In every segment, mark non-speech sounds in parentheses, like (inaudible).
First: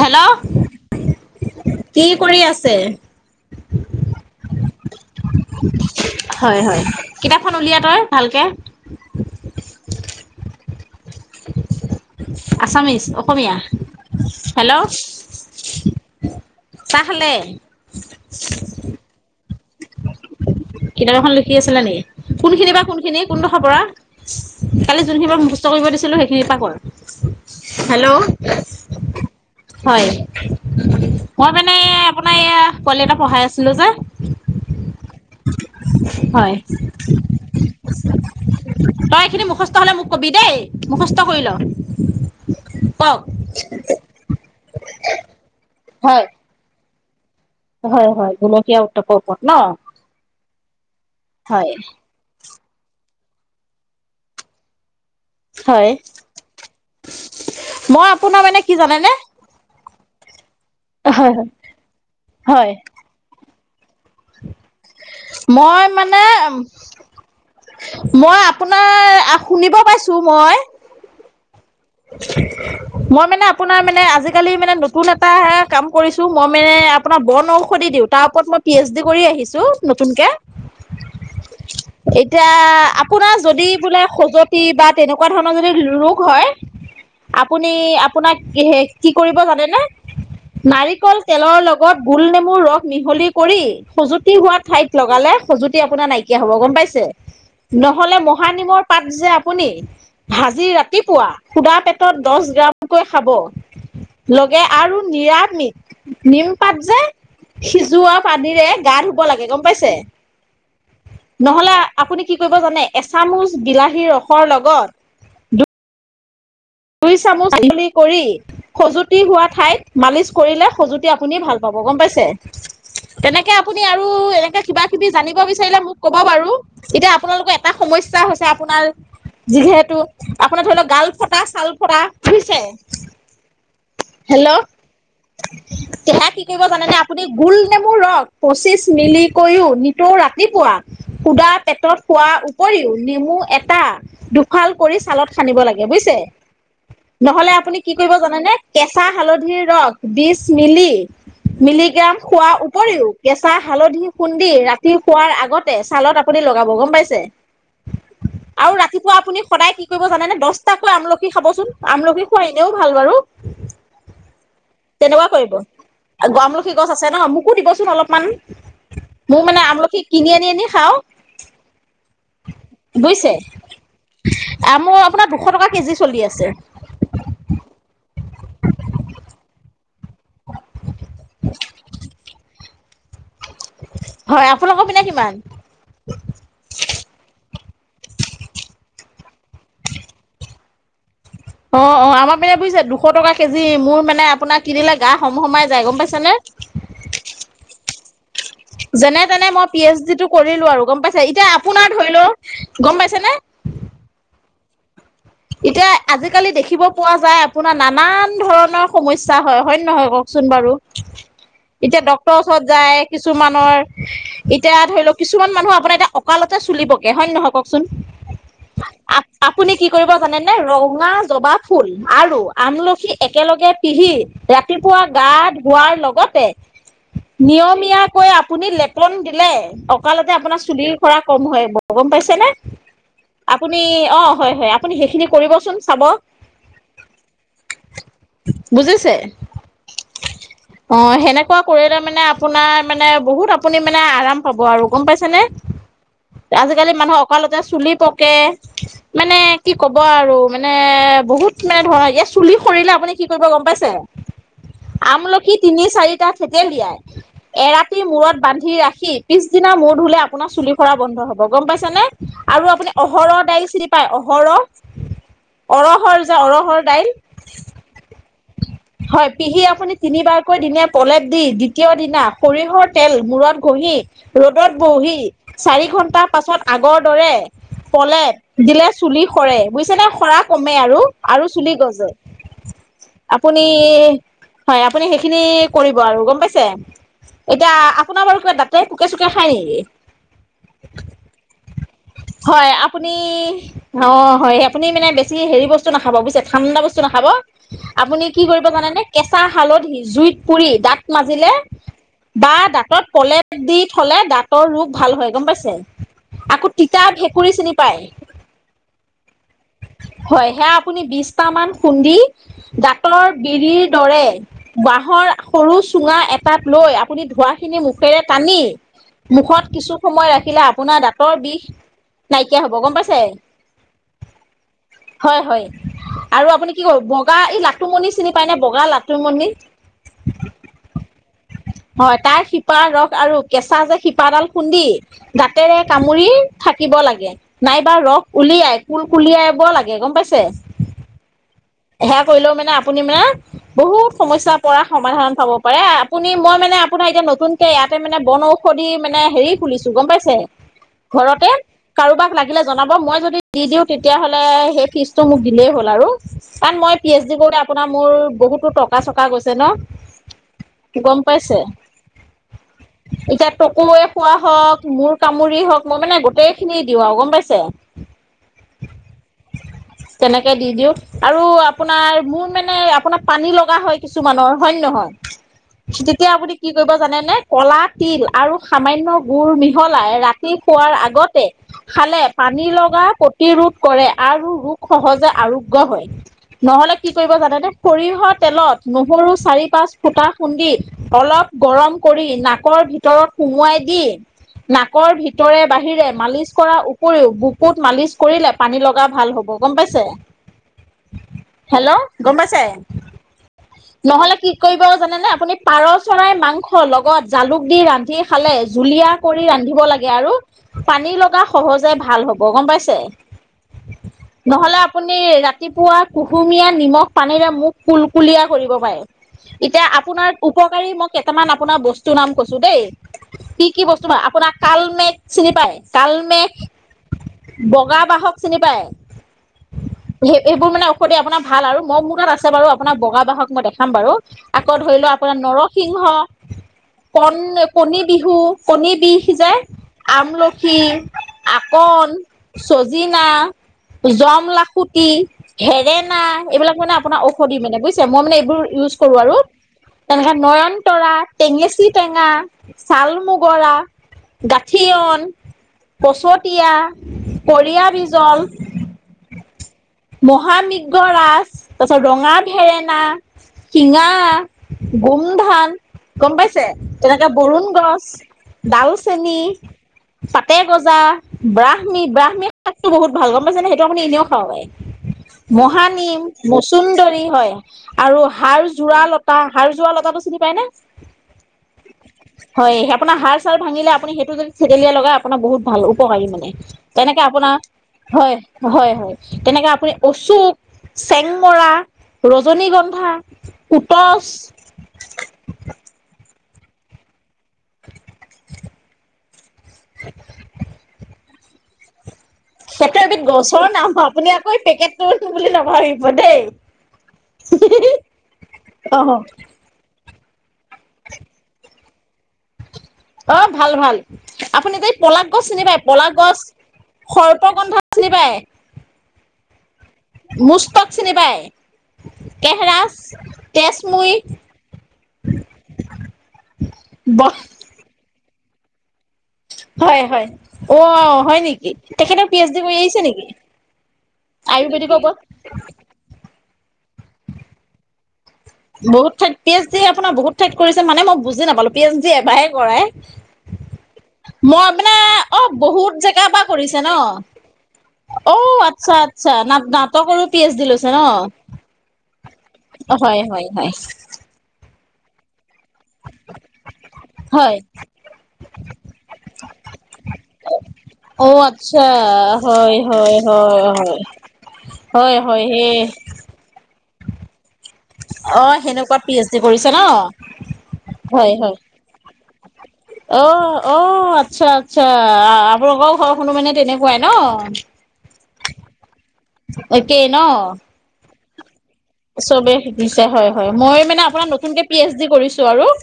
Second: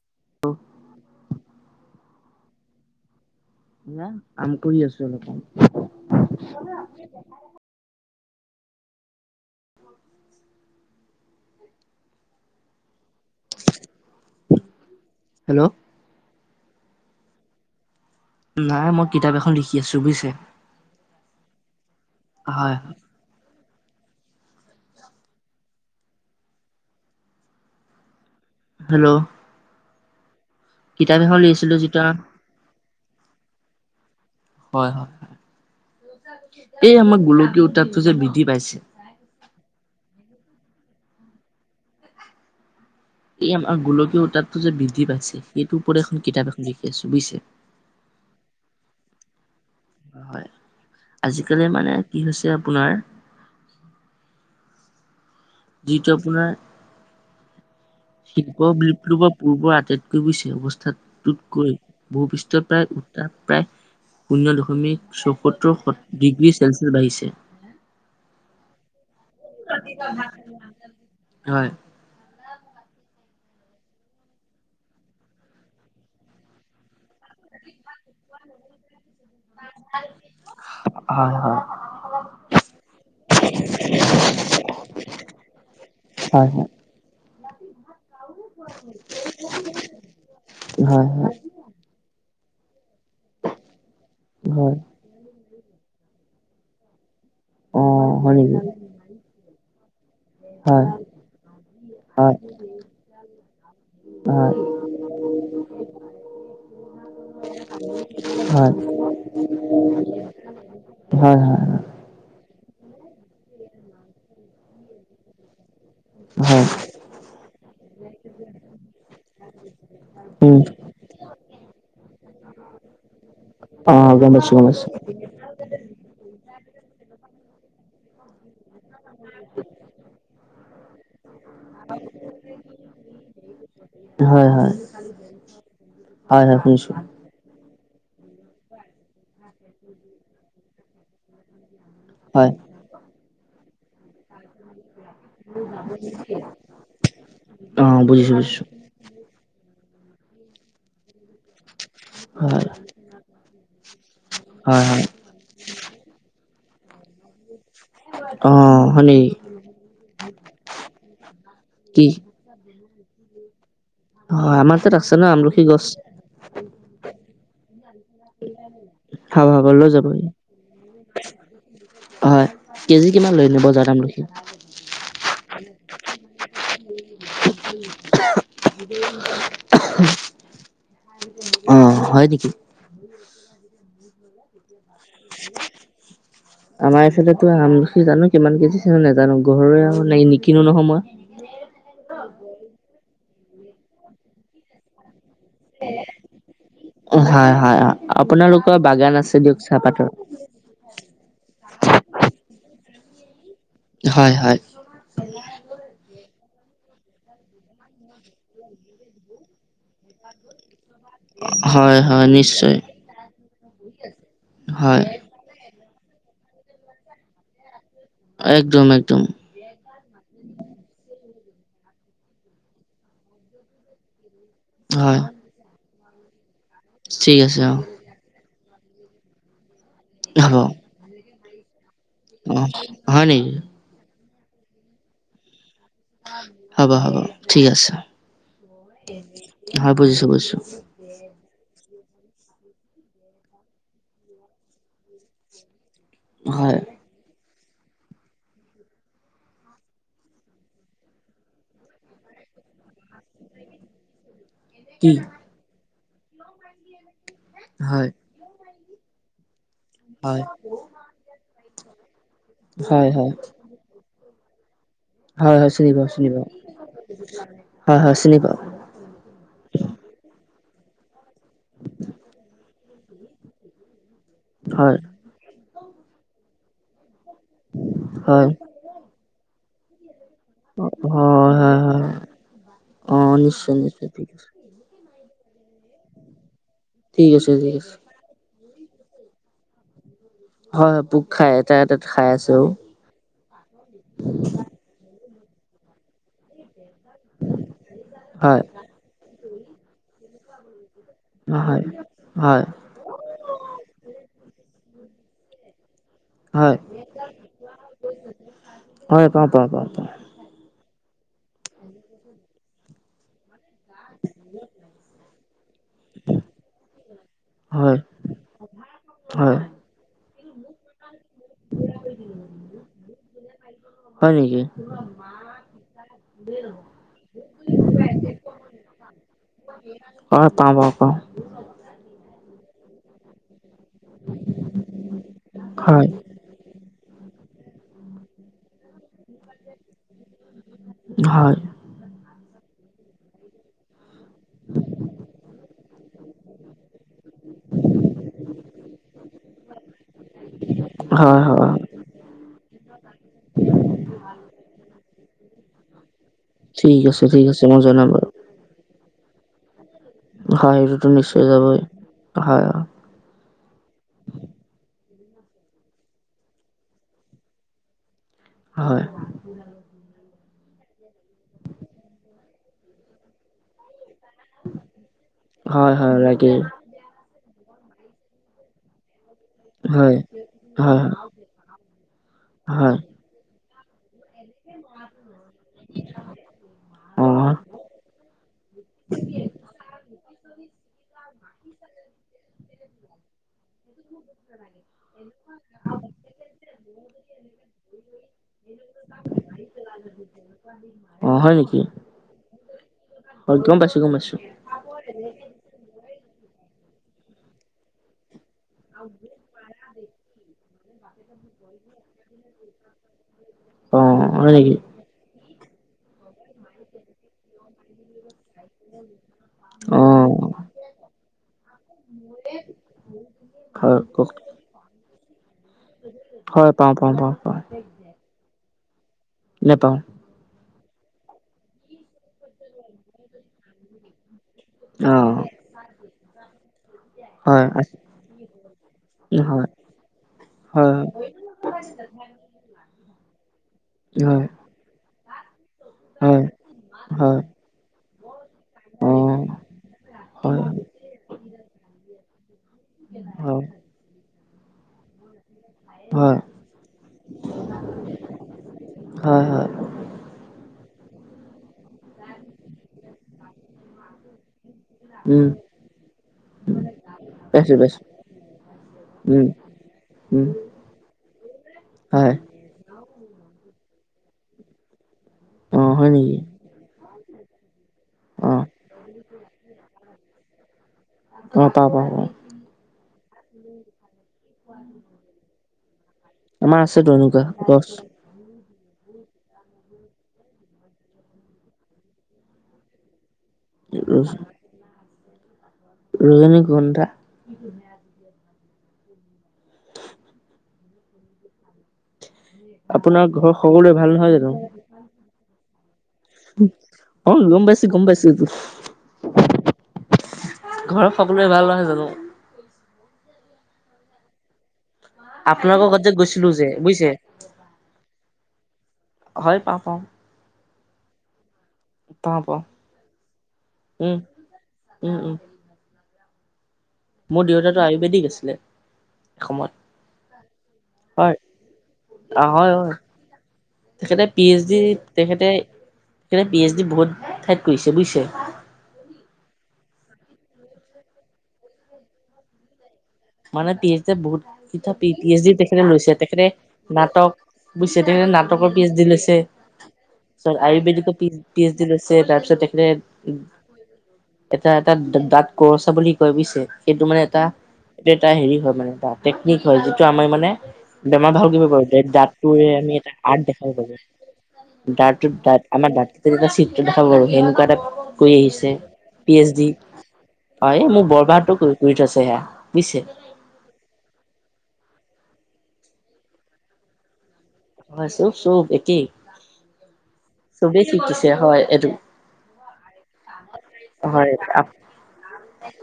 Hello কি কৰি আছে ন কম কৰি আছো অলপমান হয় হয় কিতাপখন উলিয়া তই (inaudible) আছামিছ অসমীয়া হেল্ল' হেল্ল' তাহলে (unintelligible) নাই মই কিতাপ এখন লিখি কি (unintelligible) চু বোইছে কিতাপ এখন লিখি আছিলে নেকি কোনখিনি বা কোনখিনি কোনডোখৰ পৰা কালি যোনখিনি পৰাক মুখস্থ কৰিব দিছিলো সেইখিনিৰ পৰা ক হেল্ল' হেল্ল' হয় কিতাপ এখন মই লিখিছিলো মানে যেতিয়া আপোনাৰ এইয়া কল এটা পঢ়াই আছিলো যে হয় হয় হয় এই আমাৰ গোলকীয় উত্তাপটো যে বৃদ্ধি পাইছে। তই এইখিনি মুখস্থ হলে মোক কবি দেই মোখস্থ কৰি ল কওক। এই আমাৰ গোলকীয় ওত্তাপতো যে বৃদ্ধি পাইছে সেইটোৰ ওপৰত হয় এখন কিতাপ এখন লিখ (unintelligible) এয়া চু বুইছে হয় হয় গলকীয়া উত্তাপৰ ওপৰত ন হয় আজিকালি হয় মানে কি হৈছে আপোনাৰ হয় যিটো আপোনাৰ মই আপোনাৰ মানে শি্প কি জানেনে বিপটো পৰা পূৰ্বৰ আটাইতকৈ বেছি হয় হয় অৱস্থাটোতকৈ ভূপৃষ্ঠত হয় প্ৰায় উত্তাপ প্ৰায় শূন্য দশমিক মই চৌসত্তৰ মানে ডিগ্ৰী ছেলচিয়াছ বাঢ়িছে নাৰ (unintelligible) শুনিব পাইছো মই হয় মই মানে আপোনাৰ মানে আজিকালি মানে নতুন এটা কাম কৰিছো মই মানে আপোনাৰ বন ঔষধি দিওঁ তাৰ ওপৰত মই পি এইচ ডি (unintelligible) কৰি আহিছো নতুনকে হয় হয় এতিয়া আপোনাৰ যদি বোলে খজতি বা তেনেকুৱা ধৰণৰ যদি ৰোগ হয় আপু (unintelligible) নি ', আপোনাৰ কি কৰিব জানেনে হয় নাৰিকল হয় হয় তেলৰ লগত গুল নেমু, মোৰ ৰস, মিহলি কৰি সজুতি হোৱা হয় ঠাইত লগালে সজু, খজুটি আপোনাৰ নাইকিয়া হ'ব গম পাইছে? অ নহ'লে হয় নেকি মহানিমৰ পাত যে, আপুনি ভাজি হয় ৰাতিপুৱা, পেটত হয় দচ গ্ৰামকৈ খাব হয় লগে আৰু নিৰামিষ নিমপাত যে সিজোৱা পানীৰে হয় গা ধুব লাগে গম পাইছে? (inaudible) হয় হয় নহলে আপুনি কি কৰিব জানে? এচামুচ বিলাহীৰ ৰসৰ লগত, দু, হয় দুই চামুচ আঙুলি কৰি সজুতি হোৱা ঠাইত মালিচ উম কৰিলে সজুতি আপুনি ভাল পাব, গম পাইছে, তেনেকে আপুনি অ আৰু গম পাইছো এনেকে গম কিবা- পাইছো -কিবি জানিব বিচাৰিলে মোক কব বাৰু, এতিয়া আপোনালোকৰ এটা সমস্যা হৈছে, আপোনাৰ, যিহেতু, আপোনাৰ ধৰি লক গাল ফটাচ, ছাল ফটাহ বুজিছে? হয় হেল্ল'হ হয় তেহা হয় হয় কৰিব শুনিছো জানেনে আপুনি গুল, নেমু ৰস পঁচিছ মিলি কৰিও নিতৌ ৰাতিপুৱা সুধা, পেটত খোৱাৰ হয় উপৰিও নেমু- এটা দুফাল, কৰি ছালত খানিব লাগে, বুজিছে? নহলে, আপুনি অ কি কৰিব বুজিছো জানেনে বুজিছো কেঁচা হালধিৰ, ৰস বিছ মিলি, মিলি গ, গ্ৰাম খোৱাৰ হয় উপৰিও কেঁচা, হালধি, - খুন্দি হয় ৰাতি হয় শোৱাৰ আগতে ছালত আপুনি লগাব। গম পাইছে? অ আৰু হয় ৰাতিপুৱা নেকি আপুনি সদায় কি কৰিব জানে নে দচটাকৈ আমল, কি খাবচোন কি আমলখি খুৱা এনেও, ভাল বাৰু। হয় আমাৰ তাত আছে ন তেনেকুৱা কৰিব আমলখি গছ আমলখি গছ আছে ন, মোকো দিবচোন অলপমান মোক মানে হাবাবলৈ আমলখি যাবহি কিনি আনি- আনি খাওঁ, হয় কেজি কিমান বুজিছে লয়নো বজাৰত আমলখি আ, মোৰ আপোনাৰ দুশ টকা কেজি, চলি আছে। (unintelligible) (unintelligible) অ, হয় নেকি? (inaudible) হয়, আপোনালোকৰ? ফালে কিমান? আমাৰ এইফালেতো আমলখি জানো কিমান কেজি চে নাজানো ঘৰৰে আৰু নিকিনো নহয় মই। অ', অ', আমাৰ পিনে বুজিছে দুশ টকা। কেজি মোৰ মানে আপোনাক কনিলে গা সম, সমাই যায় গম পাইছ নে? আপোনালোক? যেনে তেনে মই পি এইচ ডি টো কৰিলো আৰু গম পাইছে এতিয়া আপোনাৰ ধৰি লও। গম পাইছে নে? হয়, হয়। এতিয়া আজিকালি দেখিব পোৱা যায় আপোনাৰ নানান ধৰণৰ সমস্যা হয়। হয়ে, নহয় কওকচোন বাৰু? হয় এতিয়া হয় ড্ক্তৰৰ ওচৰত নিশ্চয় যায় কিছুমান? আমাৰ। এতিয়া ধৰি হয় লওক কিছুমান মানুহ আপোনাৰ এয়া অকালতে চুলিপকে হয় নে নহয় ক। একদম, একদম। কি কৰিব জানেনে ৰঙা জবা ফুল আৰু আমলখি একেলগে পিহি ৰাতিপুৱা হয় গা ধোৱাৰ লগত বতে। ঠিক আছে অ নিয়মীয়াকৈ আ আপুনি লেপন দিলে, অ। ককালতে হ'ব আপোনাৰ চুলিৰ কৰা। কম, হয়। অ, গম পাইছেনে অ হয় নেকি আপুনি অঁ। হয়, হয়। আপুনি সেইখিনি কৰিবচোন। চাব হ'ব, হ'ব ঠিক আছে। বুজিছে? অ, বুজিছো, বুজিছো। এনেকোৱা কৰিলে মানে আপোনাৰ মানে বহুত আপুনি মানে আৰাম পাব আৰু গম পাইছেনে। হয় আজিকালি মানুহ অকালতে? চুলি পকে মানে। কি কব আৰু মানে বহুত মানে ধৰা এ চুলি সৰিলে আপুনি কি কৰিব গম পাইছে? কি আমলখি তিনি চাৰি ছেতেলিয়ে (unintelligible) এৰাতি হয় মূৰত বান্ধি ৰাখি কি পিছ নিছদিনা মূৰ ধুলে হয় আপোনাৰ চুলি সৰা বন্ধ হ'ব গম পাইছা নে আৰু আপুনি হয় হয় অহৰহ দাইল চিনি পায় ঘৰ হয় হয় চিনি পাওঁ অৰহৰ চিনি য পাওঁ অৰহৰ দাইল, হয় হয় চিনি পাওঁ হয় পিহি আপুনি তিনিবাৰ কৈ দিনে পলেপ দি দ্বিতীয় দিনা সৰিয়হৰ তেল মূৰত ঘঁহি ৰ'দত হয় বহি চাৰি ঘন্টাৰ পাছত আগত দৰে পলে হয় দিলে কৰে বুজিছে নে খৰাক কমে আৰু আৰু হয় চুলি হয় গজে, হয় অ আপুনি নিশ্চয় নিশ্চয় ঠিক আছে হয় আপুনি খিনি কৰিব আৰু গম পাইছে ঠিক আছে এতিয়া ঠিক আছে আপোনাৰ বাৰু ক তই পোকে চুকে খাই নেকি হয় হয় পোক খাই এটা এটাত খাই আছে অ হয় আপুনি অ হয় আপুনি মানে বেছি হৰি বস্তু নেখাবা ঠাণ্ডা বস্তু নাখাব আপুনি কি হয়, কৰিব জানেনে কেঁচা হালধি জুইত পুৰি দাত মাজিলে হয়, বা হয়, দাঁতত কলে দি থলে দাঁতৰ ৰোগ ভাল হয় গম পাইছে। (unintelligible) হয়, তিতা ভেকুৰী চিনি পায়, হয়, পাওঁ, পাওঁ, পাওঁ, পাওঁ, হয় সেয়া বিশটা মান খুন্দি দাঁতৰ বিৰিত দৰে বাহঁৰ সৰু চুঙা এটাত লৈ আপুনি ধোৱা খিনি হয়, মুখেৰে টানি হয়, মুখত কিছু সময় ৰাখি আহখিলে আপোনাৰ দাঁতৰ বিষ নাইকিয়া হ'ব গম পাইছে হয় নেকি হয় হয় আৰু আপুনি কি ক বগা এই লাতুমণি চিনি পায় ন বগা লাতুমণি ঘ তবক শিপা ৰস আৰু কেঁচা চাহ যে শিপাডাল খুন্দি দাঁতেৰে হয়, কামুৰি ল নাইবা ৰস উলিয়াই উলিয়াব লাগে গম পাইছে হয়, সেয়া কৰিলো মানে আ- পূৰ্ণিমা বহুত সমস্যা পৰা সমাধান পাব পাৰে আপুনি মই মানে আপোনাৰ এতিয়া নতুনকে ইয়াতে মানে বন ঔষধি মানে হেৰি খুলিছো গম পাইছে হয়, ঘৰতে হয়, হয়। কাৰোবাৰ লাগিলে জনাব মই যদি দি দিওঁ তেতিয়া হ'লে সেই ফিচটো মোক দিলেই হ'ল আৰু কাৰণ মই ঠিক আছে, পিএইচডি ঠিক কৰোতে আছে, মই আপোনাৰ জনাম মোৰ বাৰু। বহুত টকা চক- থকা গৈছে ন হয়, সেইটোতো গম নিশ্চয় পাইছে যাবই, হয়, এতিয়া তকোমে খোৱা হওক মোৰ কামুৰি হওক মই মানে গোটেই খিনি দিওঁ আৰু গম পাইছে হয় তেনেকৈ দি দিওঁ আৰু আপোনাৰ মোৰ মানে আপোনাক পানী লগা হয় কিছুমানৰ হয় নহয় হয়, হয়, তেতিয়া আপুনি লাগেই, কি কৰিব জানে নে কলা তিল আৰু সামান্য গুৰ মিহলাই হয়। ৰাত- তি খোৱাৰ হয়, আগতে খালে পানী হয়, লগা প্ৰতি- ৰোধ কৰে আৰু ৰোগ সহজে আৰোগ্য হয় নহ'লে কি কৰিব অ', জানেনে সৰিয়হৰ তেলত নহৰু চাৰি পাঁচ ফুটা খুন্দি অলপ গৰম কৰি নাকৰ ভিতৰত সুমোৱাই দি নাকৰ ভিত- ভিতৰে বাহিৰে মালিচ কৰা উপৰিও বুকুত মালিচ কৰিলে পানী লগা ভাল হ'ব গম পাইছে। অ', হয় নেকি? হেল্ল গম পাইছে হয়, গম পাইছোঁ, গম নহ'লে পাইছোঁ, কি কৰিব জানেনে আপুনি পাৰ চৰাই মাংসৰ লগত গত জালুক দি ৰান্ধি খালে জুলীয়া কৰি ৰান্ধিব লাগে আৰু পানী লগা সহজে ভাল হ'ব গম পাইছে। অ', হয় নেকি? নহ'লে আপুনি ৰাত- ৰাতিপুৱা কুহুমীয়া নিমখ পানীৰে মোখ কুলকুলীয়া কৰিব পাৰে এতিয়া আপোনাৰ অ', উপকাৰী মই কেইটামান আপোনাৰ বস্তুৰ নাম কৈছো দেই কি কি হয়, বস্তু বা কওক, আপোনাক মেচ চিনি পায় কালমেষ হয়, পাওঁ, পাওঁ, পাওঁ, পাওঁ, বগা বাহক চিনি পায় নেপাওঁ, এইবোৰ মানে সতে আপোনাৰ ভাল আৰু মই মোৰ তাত আছে বাৰু আপোনাৰ বগা বাহক মই দেখাম বাৰু আকৌ ধৰি লওক অ', আপোনাৰ নৰসিংহ কণ হয়, কণী বিহু কণী বিষ ইজে হয়। আমলখি, হয়, অকন, চজি- না হয়, জমলাখুটি, হেৰেনা, হয়, এইবিলাক মানে আপোনাৰ হয়, ঔষধি মানে বুজিছে, মই মানে এইবোৰ ইউজ কৰোঁ আৰু অ', তেনেকৈ হয়, নয়নতৰা, টেঙেচী টেঙা, ছাল হয়, মুগৰা, গাঠিয়ন, - হয়, পচতীয়া, কৰিয়া বিজল, হয়, হয়, মহামগ, গৰাজ, তাৰ পিছত ৰঙা ভেৰেনা, শিঙা, উম, গোমধান, গম পাইছে তেনেকে বৰুণ পাইছোঁ, গছ, পাইছোঁ, ডালচেনি, উম, উম, পাতে গজা, ব্ৰাহ্মী হয়, -ব্ৰাহ্মী, বহুত ভাল গম পাইছোনে সেইটো আপুনি এনেও খাব পাৰে, অ', হয় মহানিম, নেকি? মচুন্দৰী, হয়। আৰু হাৰ অ', যোৰা লতা, হাৰ যোৰা লতাটো চিনি পায় নে? অ', পাওঁ, পাওঁ, পাওঁ, হয়, আপোনাৰ হাৰ, ভাঙিলে আপুনি সেইটো যদি থেতেলিয়াই লগাই আপোনাৰ বহুত, ভালো। কয় মানে, আমাৰ আছেতো তেনেকে এনেকুৱা আপোনাৰ গছ। হয়, হয় -হয় তেনেকে আপুনি অচোক, চেংমৰা, ৰজনীগন্ধা, পুটচ, ৰজ- (inaudible) (unintelligible) (inaudible) সেইটো এবিধ আপোনাৰ ঘৰৰ গছৰ নাম সকলোৰে হয়, ভাল আপুনি নহয় আকৌ জানো? এই পেকেটটো, টো বুলি নাভাবিব, দেই অ, গম পাইছোঁ, গম পাইছোঁ এইটো। অ ঘৰত সকলোৰে ভাল নহয় জানো? অহ, ভাল -ভাল আপুনি যে, পলাক গছ চিনি পায়? আপোনালোকৰ ঘৰত যে পলাক গছ, গৈছিলোঁ যে, বুজিছে? সৰ্পগন্ধা চিনি পায়? হয়, পাওঁ-পাওঁ। মুস্তক চিনি পাই? পাওঁ, পাওঁ, কেহৰাচ, উম, উম, উম, কেচমুই, মোৰ দেউতাটো আয়ুৰ্বেদিক আছে। (unintelligible) হয় -হয়, উঅ', হয় নেকি? তেখেত পি- অ' এইচ -ডি হয় কৰি হয় আহিছে নেকি? তেখেতে পি - এইচ -ডি, আয়ুৰ্বেদিকৰ ওপৰত তেখেতে? পি এইচ ডি বহুত ঠাইত কৰিছে বুজিছে। বহুত ঠাইত পি এইচছ ডি আপোনাৰ বহুত ঠাইত কৰিছে মানে মই বুজি নাপালো পি এইচছ ডি এবাৰহে কৰাই। মানে পি এইচ ড বহুত মই ক মানে পি অ এইচ ডি তেখেতে বহুত লৈছে, জেগাৰ পৰা তেখেতে কৰিছে ন নাটক বুজছে তেখেতে অ নাটকৰ পি এইচ আচ্ছা ডি আচ্ছা লৈছে, না নাটকৰো পি এইচ তাৰপিছত ডি লৈছে ন আয়ুৰ্বেদিক পি এইচ ডি লৈছে, তাৰপিছত তেখেতে? হয় এ, (inaudible) এটা দাঁ কৰচা বুলি কয় বুজিছে সেইটো মানে হয় এটা হেৰি, হয় মানে এ টেকনিক হয় যিটো আমাৰ মানে অ বেমাৰ ভাল কৰিবিব আচ্ছা পাৰোঁ যে দাঁতটোৰে হয় আমি এটা হয় আট হয় দেখাব পাৰোঁ, হয় হয় দাঁতৰ, হয় দাঁত সেই আমাৰ দাঁতক এ দেখাব পাৰোঁ সেনেকুৱা টাইপ কৰি অ আহিছে, সেনেকুৱাত পি এইচ ডি কৰিছে ন হয়, মোক হয় বৰবাহাতো হয় কৰি থৈছে। যেয়া। অ', অ', আচ্ছা, আচ্ছা। অ', আমালোকৰ ঘৰ শুনো মানে তেনেকুৱাই ন'। হয়, চুপ, চুপ একে, একেই ন ছবে চুপ হৈছে। তে হয়। এইটো চবে শিকিছে হয়, হয় মই মানে আপোনাক হয়। নতুনকে পি এইচ ডি কৰিছো আৰু। হয়।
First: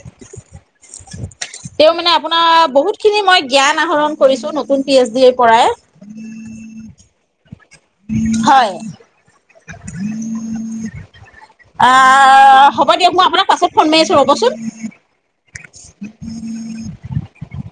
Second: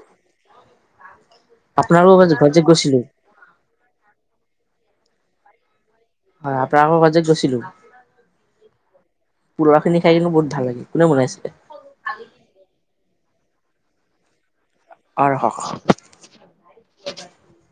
তেওঁ মানে আপোনালোকৰ আপোনাৰ ঘৰত যে বহুত গৈছিলো খিনি মই জ্ঞান আহৰণ কৰিছো, নতুন। পি এইচ ডি পৰাই হয়, আপোনাৰ আকৌ ঘৰত গৈছিলো আয়। পোলাও খিনি খাই কিন্তু বহুত ভাল লাগিল কোনে বনাইছিলে? হ'ব দিয়ক মই আপোনাক পাছত ফন মৰি আছো, ৰ'বচোন। (unintelligible)